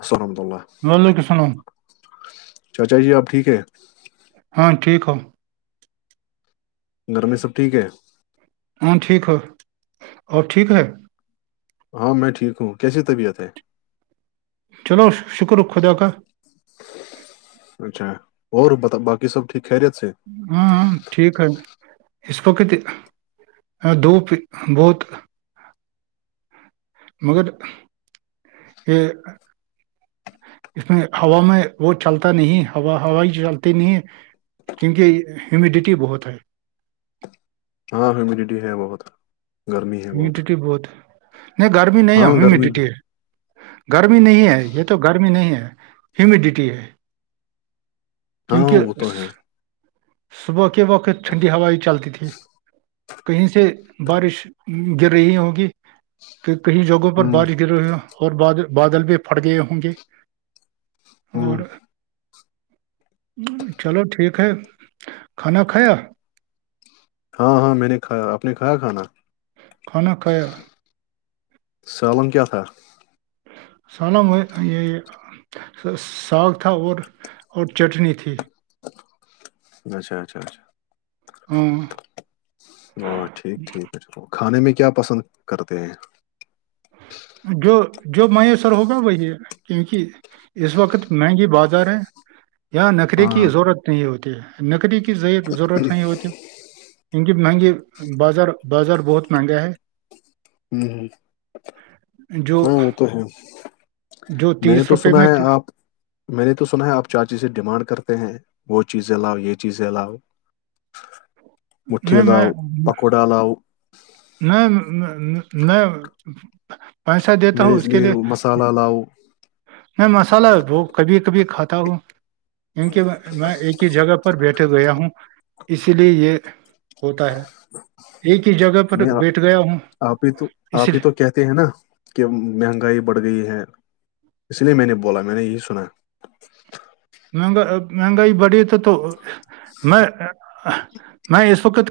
السحمد اللہ وعلیکم السلام چاچا جی آپ ٹھیک ہے ہاں ٹھیک ہو گر میں سب ٹھیک ہے ہاں ٹھیک ہو اور ٹھیک ہے ہاں میں ٹھیک ہوں کیسی طبیعت ہے چلو شکر خدا کاا اچھا اور باقی سب ٹھیک خیریت سے ہاں ٹھیک ہے اسسپکتی دوپ بہت مگر یہ اس میں ہوا میں وہ چلتا نہیںا ہو چلتی نہیں ہے کیونکہ ہیمیڈیٹی بہت ہے ہاں ہیمیڈیٹی ہے بہت گرمی ہے ہیمیڈٹی بہت نہیں گرمی نہیں ہے ہاں گرمی بھی ہیمیڈیٹی ہے گرمی نہیں ہے یہ تو گرمی نہیں ہے ہیمیڈیٹی ہے ہاں کیونکہ وہ تو ہے صبح کے وقت ٹھنڈی ہوائ چلتی تھی کہیں سے بارش گر رہی ہوگی کہ کئی جگہوں پر ہوں بارش گر رہےی اور ب بادل بھی پھٹ گئے ہوں گے ہوں اور چلو ٹھیک ہے کھانا کھیا ہاں ہاں میں نے کایا آپ نے کھایا کھانا کونا ک سالن کیا تھا سالہ یہ ساگ تھا اور اور چٹنی تھی اچھا اچھا اچھا ہاں ا ٹھیک ٹھیک ہےل کھانے میں کیا پسند کرتے ہیں جو جو میسر ہوگا وہی ہے کیونکہ اس وقت مہنگی بازار ہے یا نکری ہاں کی ضرورت نہیں ہوتی ہے نکریی کی ز ضرورت س نہیںی ہوتی ہے انک مہنگی بازار بازار بہت مہنگا ہے ہوں، جو ہاں وہ تو ہے جو میں نے تیس تو روپے سنا میں ہے آپ میں نے تو سنا ہے آپ چار چیزیں ڈیمانڈ کرتے ہیں وہ چیزیں لاؤ یہ چیزیں لاؤ مٹھی نہیں لؤ پکوڑا لؤ نہیں میں پیسہ دیتا ہوں اس کے لیے پلاؤ میں مسالہ وہ کبھی کبھی کھاتا ہوں کیونکہ میں ایک ہی جگہ پر بیٹھا گیا ہوں اسی لیے یہ ہوتا ہے ایک ہی جگہ پر میں بیٹھ گیا ہوں آپ ہی تو اس آپ ہی لیے تو کہتے ہیں نا کہ مہنگائی بڑھ گئی ہے اس لیے میں نے بولا میں نے یہی سنا مہنگا مہنگائی بڑی تو تو میں میں اس وقت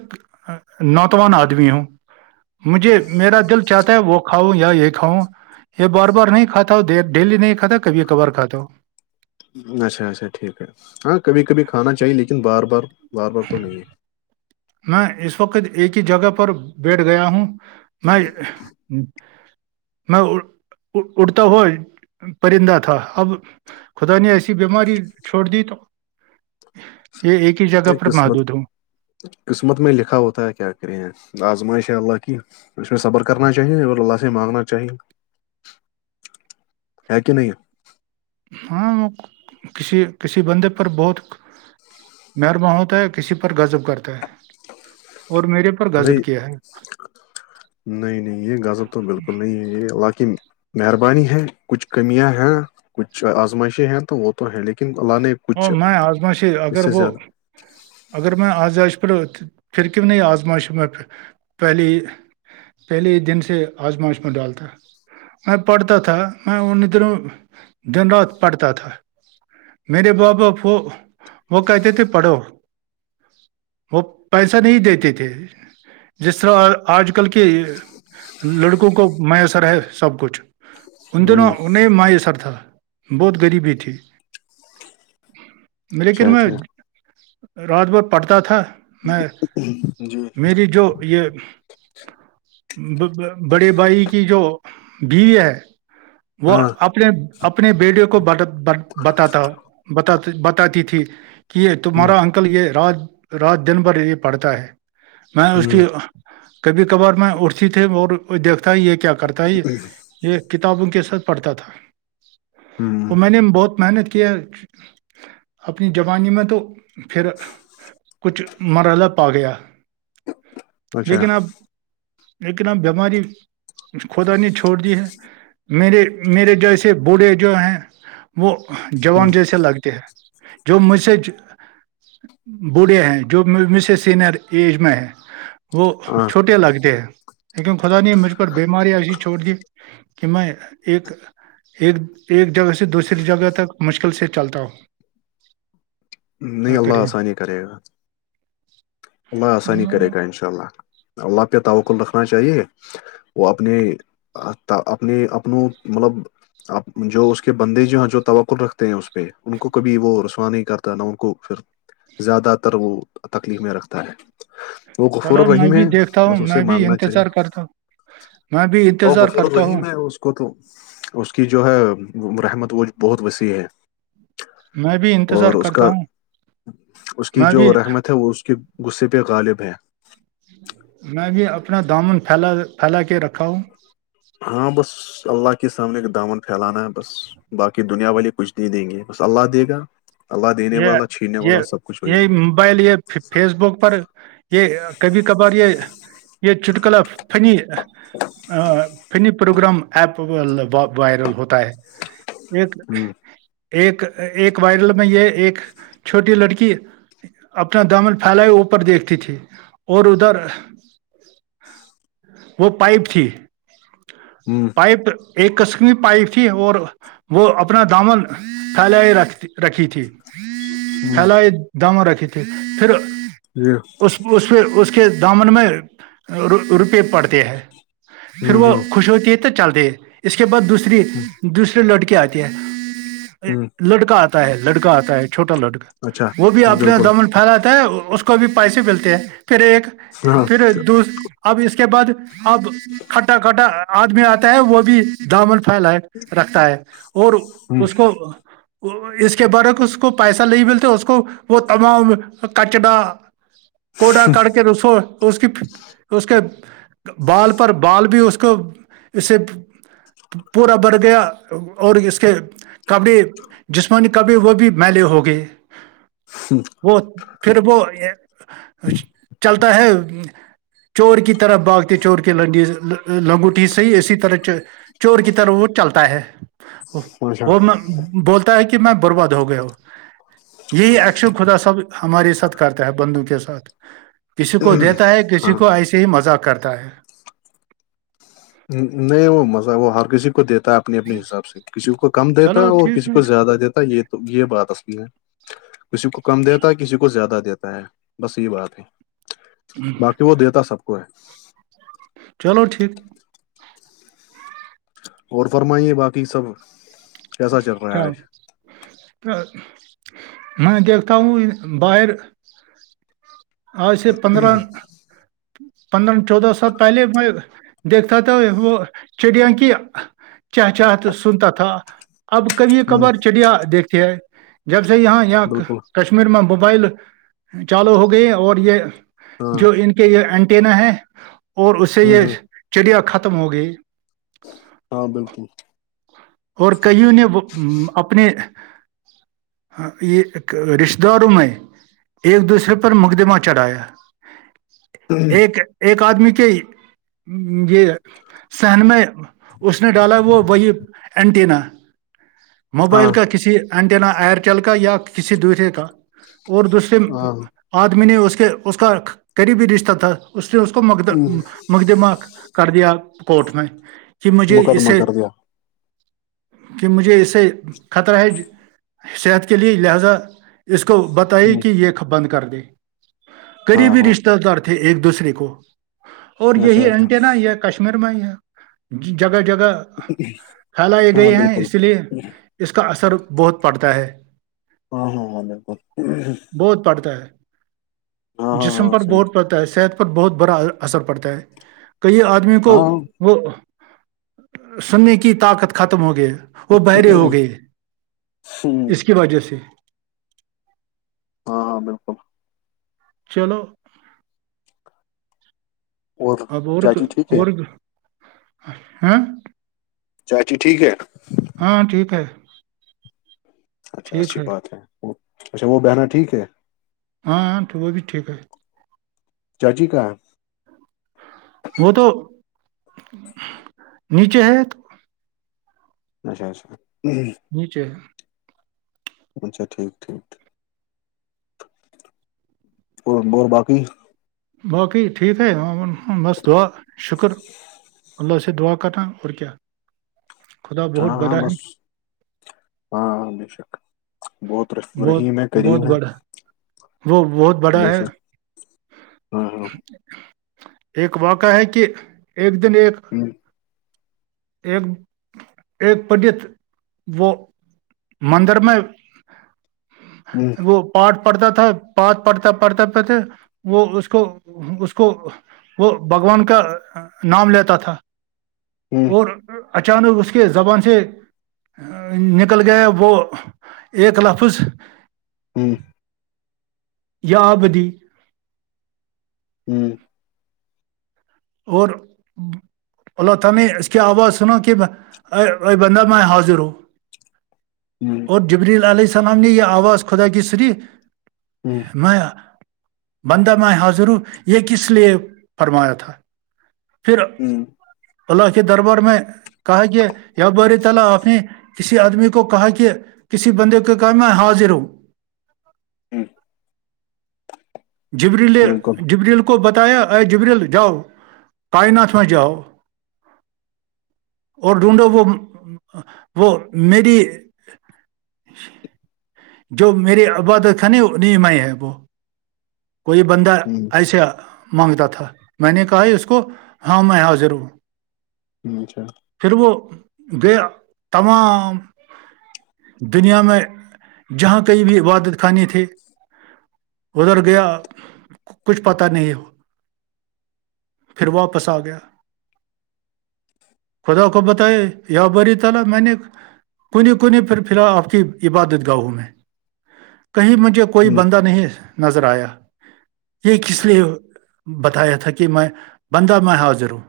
نوتوان آدمی ہوں مجھے میرا دل چاہتا ہے وہ کھاؤں یا یہ کاؤ یہ بار بار نہیں کھا ڈیلی نہیں کھا کبھی کبار کھاتا ہوں اچھا اچھا ٹھیک ہے ہاں کبھی کبھی کھانا چاہیے لیکن بار بار بار بار تو نہیں ہے میں اس وقت ایک ہی جگہ پر بیٹھ گیا ہوں میں میں اڑتا ہوئے پرندہ تھا اب خدا نے ایسی بیماری چھوڑ دی تو یہ ایک ہی جگہ نہیں پر قسمت محدود ہوں قسمت میں لکھا ہوتا ہے کیا کریں آزمائشا اللہ کی اس میں صبر کرنا چاہیے اور اللہ سے مانگنا چاہیے ہے کہ نہیں ہاں وہ کسی کسی بندے پر بہت مرما ہوتا ہے کسی پر گذب کرتا ہے اور میرے پر نہیں غضب کیا ہے نہیں نہیں یہ غازب تو بالکل نہیں ہے یہ حقن مہربانی ہے کچھ کمیاں ہیں کچھ آزمائشے ہیں تو وہ تو ہے لیکن اللہ نے کچھ اور میں آزمائش اس اگر سے وہ زیادہ اگر میں آزائش پ پھر کیوں نہیں آزماش میں پہلی پہلے ہی دن سے آزماؤش میں ڈالتا ہے میں پڑھتا تھا میں انہ دنوں دن رات پڑھتا تھا میرے باباپ وہ کہتے تھے پڑھو وہ پیسہ نہیں دیتے تھے جس طرح آج کل کی لڑکوں کو میسر ہے سب کچھ ان دنوں ہوں انہیں میسر تھا بہت غریبی تھی لیکن اچھا میں اچھا رات بھر پڑھتا تھا میں جی میری جو یہ بڑے بائی کی جو بی ہے وہ ہاں اپنے اپنے بیڈیو کو بتاتا ہو بتات بتاتی تھی کہ یہ ہ تمہارا انکل یہ رات رات دن بھر یہ پڑھتا ہے میں اس ہ کی کبھی کبھار میں اٹھتی تھی اور دیکھتا ہے یہ کیا کرتا ہے یہ کتابوں کے ساتھ پڑھتا تھا ہ اور میں نے بہت محنت کیا اپنی جوبانی میں تو پھر کچھ مرحلہ پا گیا اچھا لیکن اب لیکن اب بیماری خھدا نے چھوڑ دی ہے میرے میرے جیسے بوڑھے جو ہیں وہ ہوں، جوان جیسے لگتے ہیں جو مجھ سے بوڑھے ہیں جو م سے سینئر ایج میں ہے وہ ہاں چھوٹے لگتے ہیں لیکن خدا نے مجھ پر بیماری ایسی چھوڑ دی کہ میں ایک ایک جگہ سے دوسری جگہ تک مشکل سے چلتا ہ نہیں اللہ آسانی کرے گا اللہ آسانی کرے گا انشء انشاء اللہ اللہ پہ تکل رکھنا چاہیے وہ اپنے اپنے اپن مطلب اب جو اس کے بندے جو ہیں جو توقل رکھتے ہیں اس پہ ان کو کبھی وہ رسوا نہیں کرتا نہ ان کو پھر زیادہ تر وہ تکلیف میں رکھتا ہے وہ غفور چلو میں الرحیم ہے بھی دیکھتا بس ہوں اسے میں بھی مانگنا چاہیے انتظار کرتا ہوں میں بھی تو انتظار غفور کرتا ہوں الرحیم ہے اس اس کو تو اس کی جو ہے رحمت وہ بہت وسیع ہے میں بھی انتظار اور اس کرتا کا ہوں اس کی میں جو بھی رحمت ہے وہ اس کے غصے پہ غالب ہے میں بھی اپنا دامن پھیلا پھیلا کے رکھا ہوں ہاں بس اللہ کے سامنے کا دامن پھیلانا ہے بس باقی دنیا والی کچھ نہیں دیں گے بس اللہ دے گا اللہ دینے یہ والا چھیننے یہ والا سب کچھ ہو ہے یہ موبائل یہ فیس بک پر یہ کبھی کبھار یہ یہ چٹکلا funny funny programme app viral ہوتا ہے ایک ہوں ایک ایک وائرل میں یہ ایک چھوٹی لڑکی اپنا دمن پھیل ہو اوپر دیکھتی تھی اور ادھر وہ پائپ تھی ہوں پائپ ایک قسمی پائپ تھی اور وہ اپنا دامن تھال رکھ رکھی تھی ہوں فلائی دام رکھی تھی پھر جی اس اس پہ اس کے دامن میں روپئے پڑتے ہیں پھر ہوں وہ ہوں خوش ہوتی ہے تو چلتے ہے اس کے بعد دوسری ہوں دوسریے لڑکے آتی ہے ہوں لڑکا آتا ہے لڑکا آتا ہے چھوٹا لڑکا اچھا وہ بھی اپنے بالکل دمن پھیلاتا ہے اس کو بھی پیسے ملتے ہیں پھر ایک ہاں پھر دوس اب اس کے بعد اب کھٹا کھٹا آدمی آتا ہے وہ بھی دامن پھیلائے رکھتا ہے اور ہوں اس کو اس کے برک اس کو پیسہ نہیں ملتے اس کو وہ تمام کچڑا گڈا کڑ کے رسو اس کی اس کے بال پر بال بھی اس کو اسے پورا بڑھ گیا اور اس کے کبڑے جسمانی کبڑے وہ بھی میلے ہوگئے ہوں وہ پھر وہ چلتا ہے چور کی طرف بھگتے چور کے لڈی لنگ صی اسی طرح چور کی طرح وہ چلتا ہے اچھا وہ میں بولتا ہے کہ میں برباد ہو گیا ہوں یہی اکشر خدا صاب ہمارے ساتھ کرتا ہے بندو کے ساتھ کسی کو دیتا ہے کسی ہاں کو ایسے ہی مذاق کرتا ہے نہیں وہ مزہ وہ ہر کسی کو دیتا ہے اپنے اپنے حساب سے کسی کو کم دیتا ہے چلو اور ٹھیک کسی کو زیادہ دیتا ہے یہ تو یہ بات اصلی ہے کسی کو کم دیتا ہے کسی کو زیادہ دیتا ہے بس یہی بات ہے باقی وہ دیتا سب کو ہے چلو ٹھیک اور فرمائیے باقی سب کیسا رہا ہے چل آج تو میں دیکھتا ہوں باہر آج سے پندرہ پندرہ چودہ سال پہلے میں دیکھتا تھا وہ چڑیاں کی چہ چاہ سنتا تھا اب کبھی ہوں کبھار چڑیا دیکھتے ہے جب سے یہاں یہ بالکل کشمیر میں موبائل چالو ہو گئی اور یہ ہاں جو ان کے یہ اینٹینا ہے اور اس سے ہوں یہ ہوں چڑیا ختم ہو گئی ہاں بالکل اور کئیوں نے اپنے ہاں یہ رشتے داروں میں ایک دوسرے پر مقدمہ چڑھایا ایک ایک آدمی کے یہ صحن میں اس نے ڈالا وہ وہی اینٹینا ہاں موبائل کا کسی اٹینا ایئرچل کا یا کسی دوسرے کا اور دوسرے ہاں ہوں، آدمی نے اس کے اس کا قریبی رشتہ تھا اس سے اس کو م مقدمہ کر دیا کٹ میں کہ مجھے مقدمہ اسے کر دیا مجھے اسے خطرہ ہے صحت کے لیے لہذا اس کو بتائی ہوں، کہ یہ بند کر دے ہاں قریبی ہاں رشتتے دار ہے ایک دوسرے کو اور اچھا یہی اچھا انٹینا یہ کشمیر میں ہی ہے جگہ جگہ اک ہے [unintelligible] پھیلائی گئی ہیں اس لیے اس کا اثر بہت پڑتا ہے ہاں ہاں ہاں بالکل بہت پڑھتا ہے ہاں ہاں جسم ہاں پر صحیح بہت پڑتا ہے صحت پر بہت بڑا اثر پڑتا ہے کئی آدمی کو ہاں وہ سننے کی طاقت ختم ہو گئے وہ بہرے ہو گئے ہاں اس کی وجہ سے ہاں ہاں بالکل چلو اب اور چاچی ٹھیک ہے اور ہ چاچی ٹھیک ہے ہاں ٹھیک ہے اچھا اچھی بات ہے وہ اچھا وہ بہنا ٹھیک ہے ہاں تو وہ بھی ٹھیک ہے چاچی کا وہ تو نیچے ہے اچھا اچھا نیچے اچھا ٹھیک ٹھیک اور اور باقی باقی ٹھیک ہے بس دعا شکر اللہ سے دعا کر تھا اور کیا خدا بہت ہاں ہاں بدا ہے بس ہاں مشک بہت بہت رحیم ہے قریب بہت ہے بڑا وہ بہت بڑا بے ہے شک ہاں ہاں ایک واقع ہے کہ ایک دن ایک ایک ایک پنڈت وہ مندر میں [unintelligible] پارٹ پڑھتا تھا پھ پڑھتا پڑھتا پڑھتا وہ اس کو اس کو وہ بھگوان کا نام لیتا تھا اور اچانک اس کے زبان سے نکل گیا وہ ایک لفظ [unintelligible] یہ ابدی [unintelligible] اور اللہ تعی اس کی آواز سناو کہ ا ارے بندہ میں حاضر ہوں اور جبریل علیہ السلام نے یہ آواز خدا کی سنی میں بندہ میں حاضر ہ یہ کس لیے فرمایا تھا [unintelligible] پل کہ دربر میں [unintelligible] کسی بندے کے کہم میں حاضر ہوں جبریل بالکل جبریل کو بتایا اے جبریل جاؤ کائنات میں جاؤ اور ڈھونڈو وہ وہ میری جو میری عبادت خانی ن میں ہے وہ کوئی بندہ ایسا مانگتا تھا میں نے کہا ہے اس کو ہاں میں ہاں ضرور [unintelligible] پھر وہ گئے تمام دنیا میں جہاں کئی بھی عبادت خانے تھے ادھر گیا کچھ پتا نہیں ہے وہ پھر واپس آ گیا خدا خوبت بری تلا میں نے کوئی کوئی نہیں پھر فی الح آپ کی عبادت گاہوں میں کہیں مجھے کوئی بندہ نہیں نظر آیا یہ کس لیے بتایا تھا کہ میں بندہ میں حاضر ہوں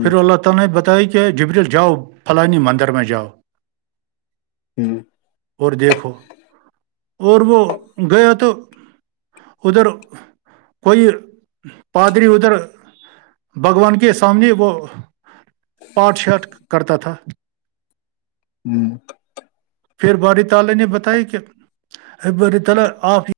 پھر اللہ تعالی نے بتائی کہ جبریل جاؤ فلانی مندر میں جاؤ [unintelligible] اور دیکھو اور وہ گیا تو ادھر کوئی پادادری ادھر بھگوان کے سامنے وہ پاٹ شاٹ کرتا تھا [unintelligible] پھر باری تال نے بتایا کہ باری تال آپ یہ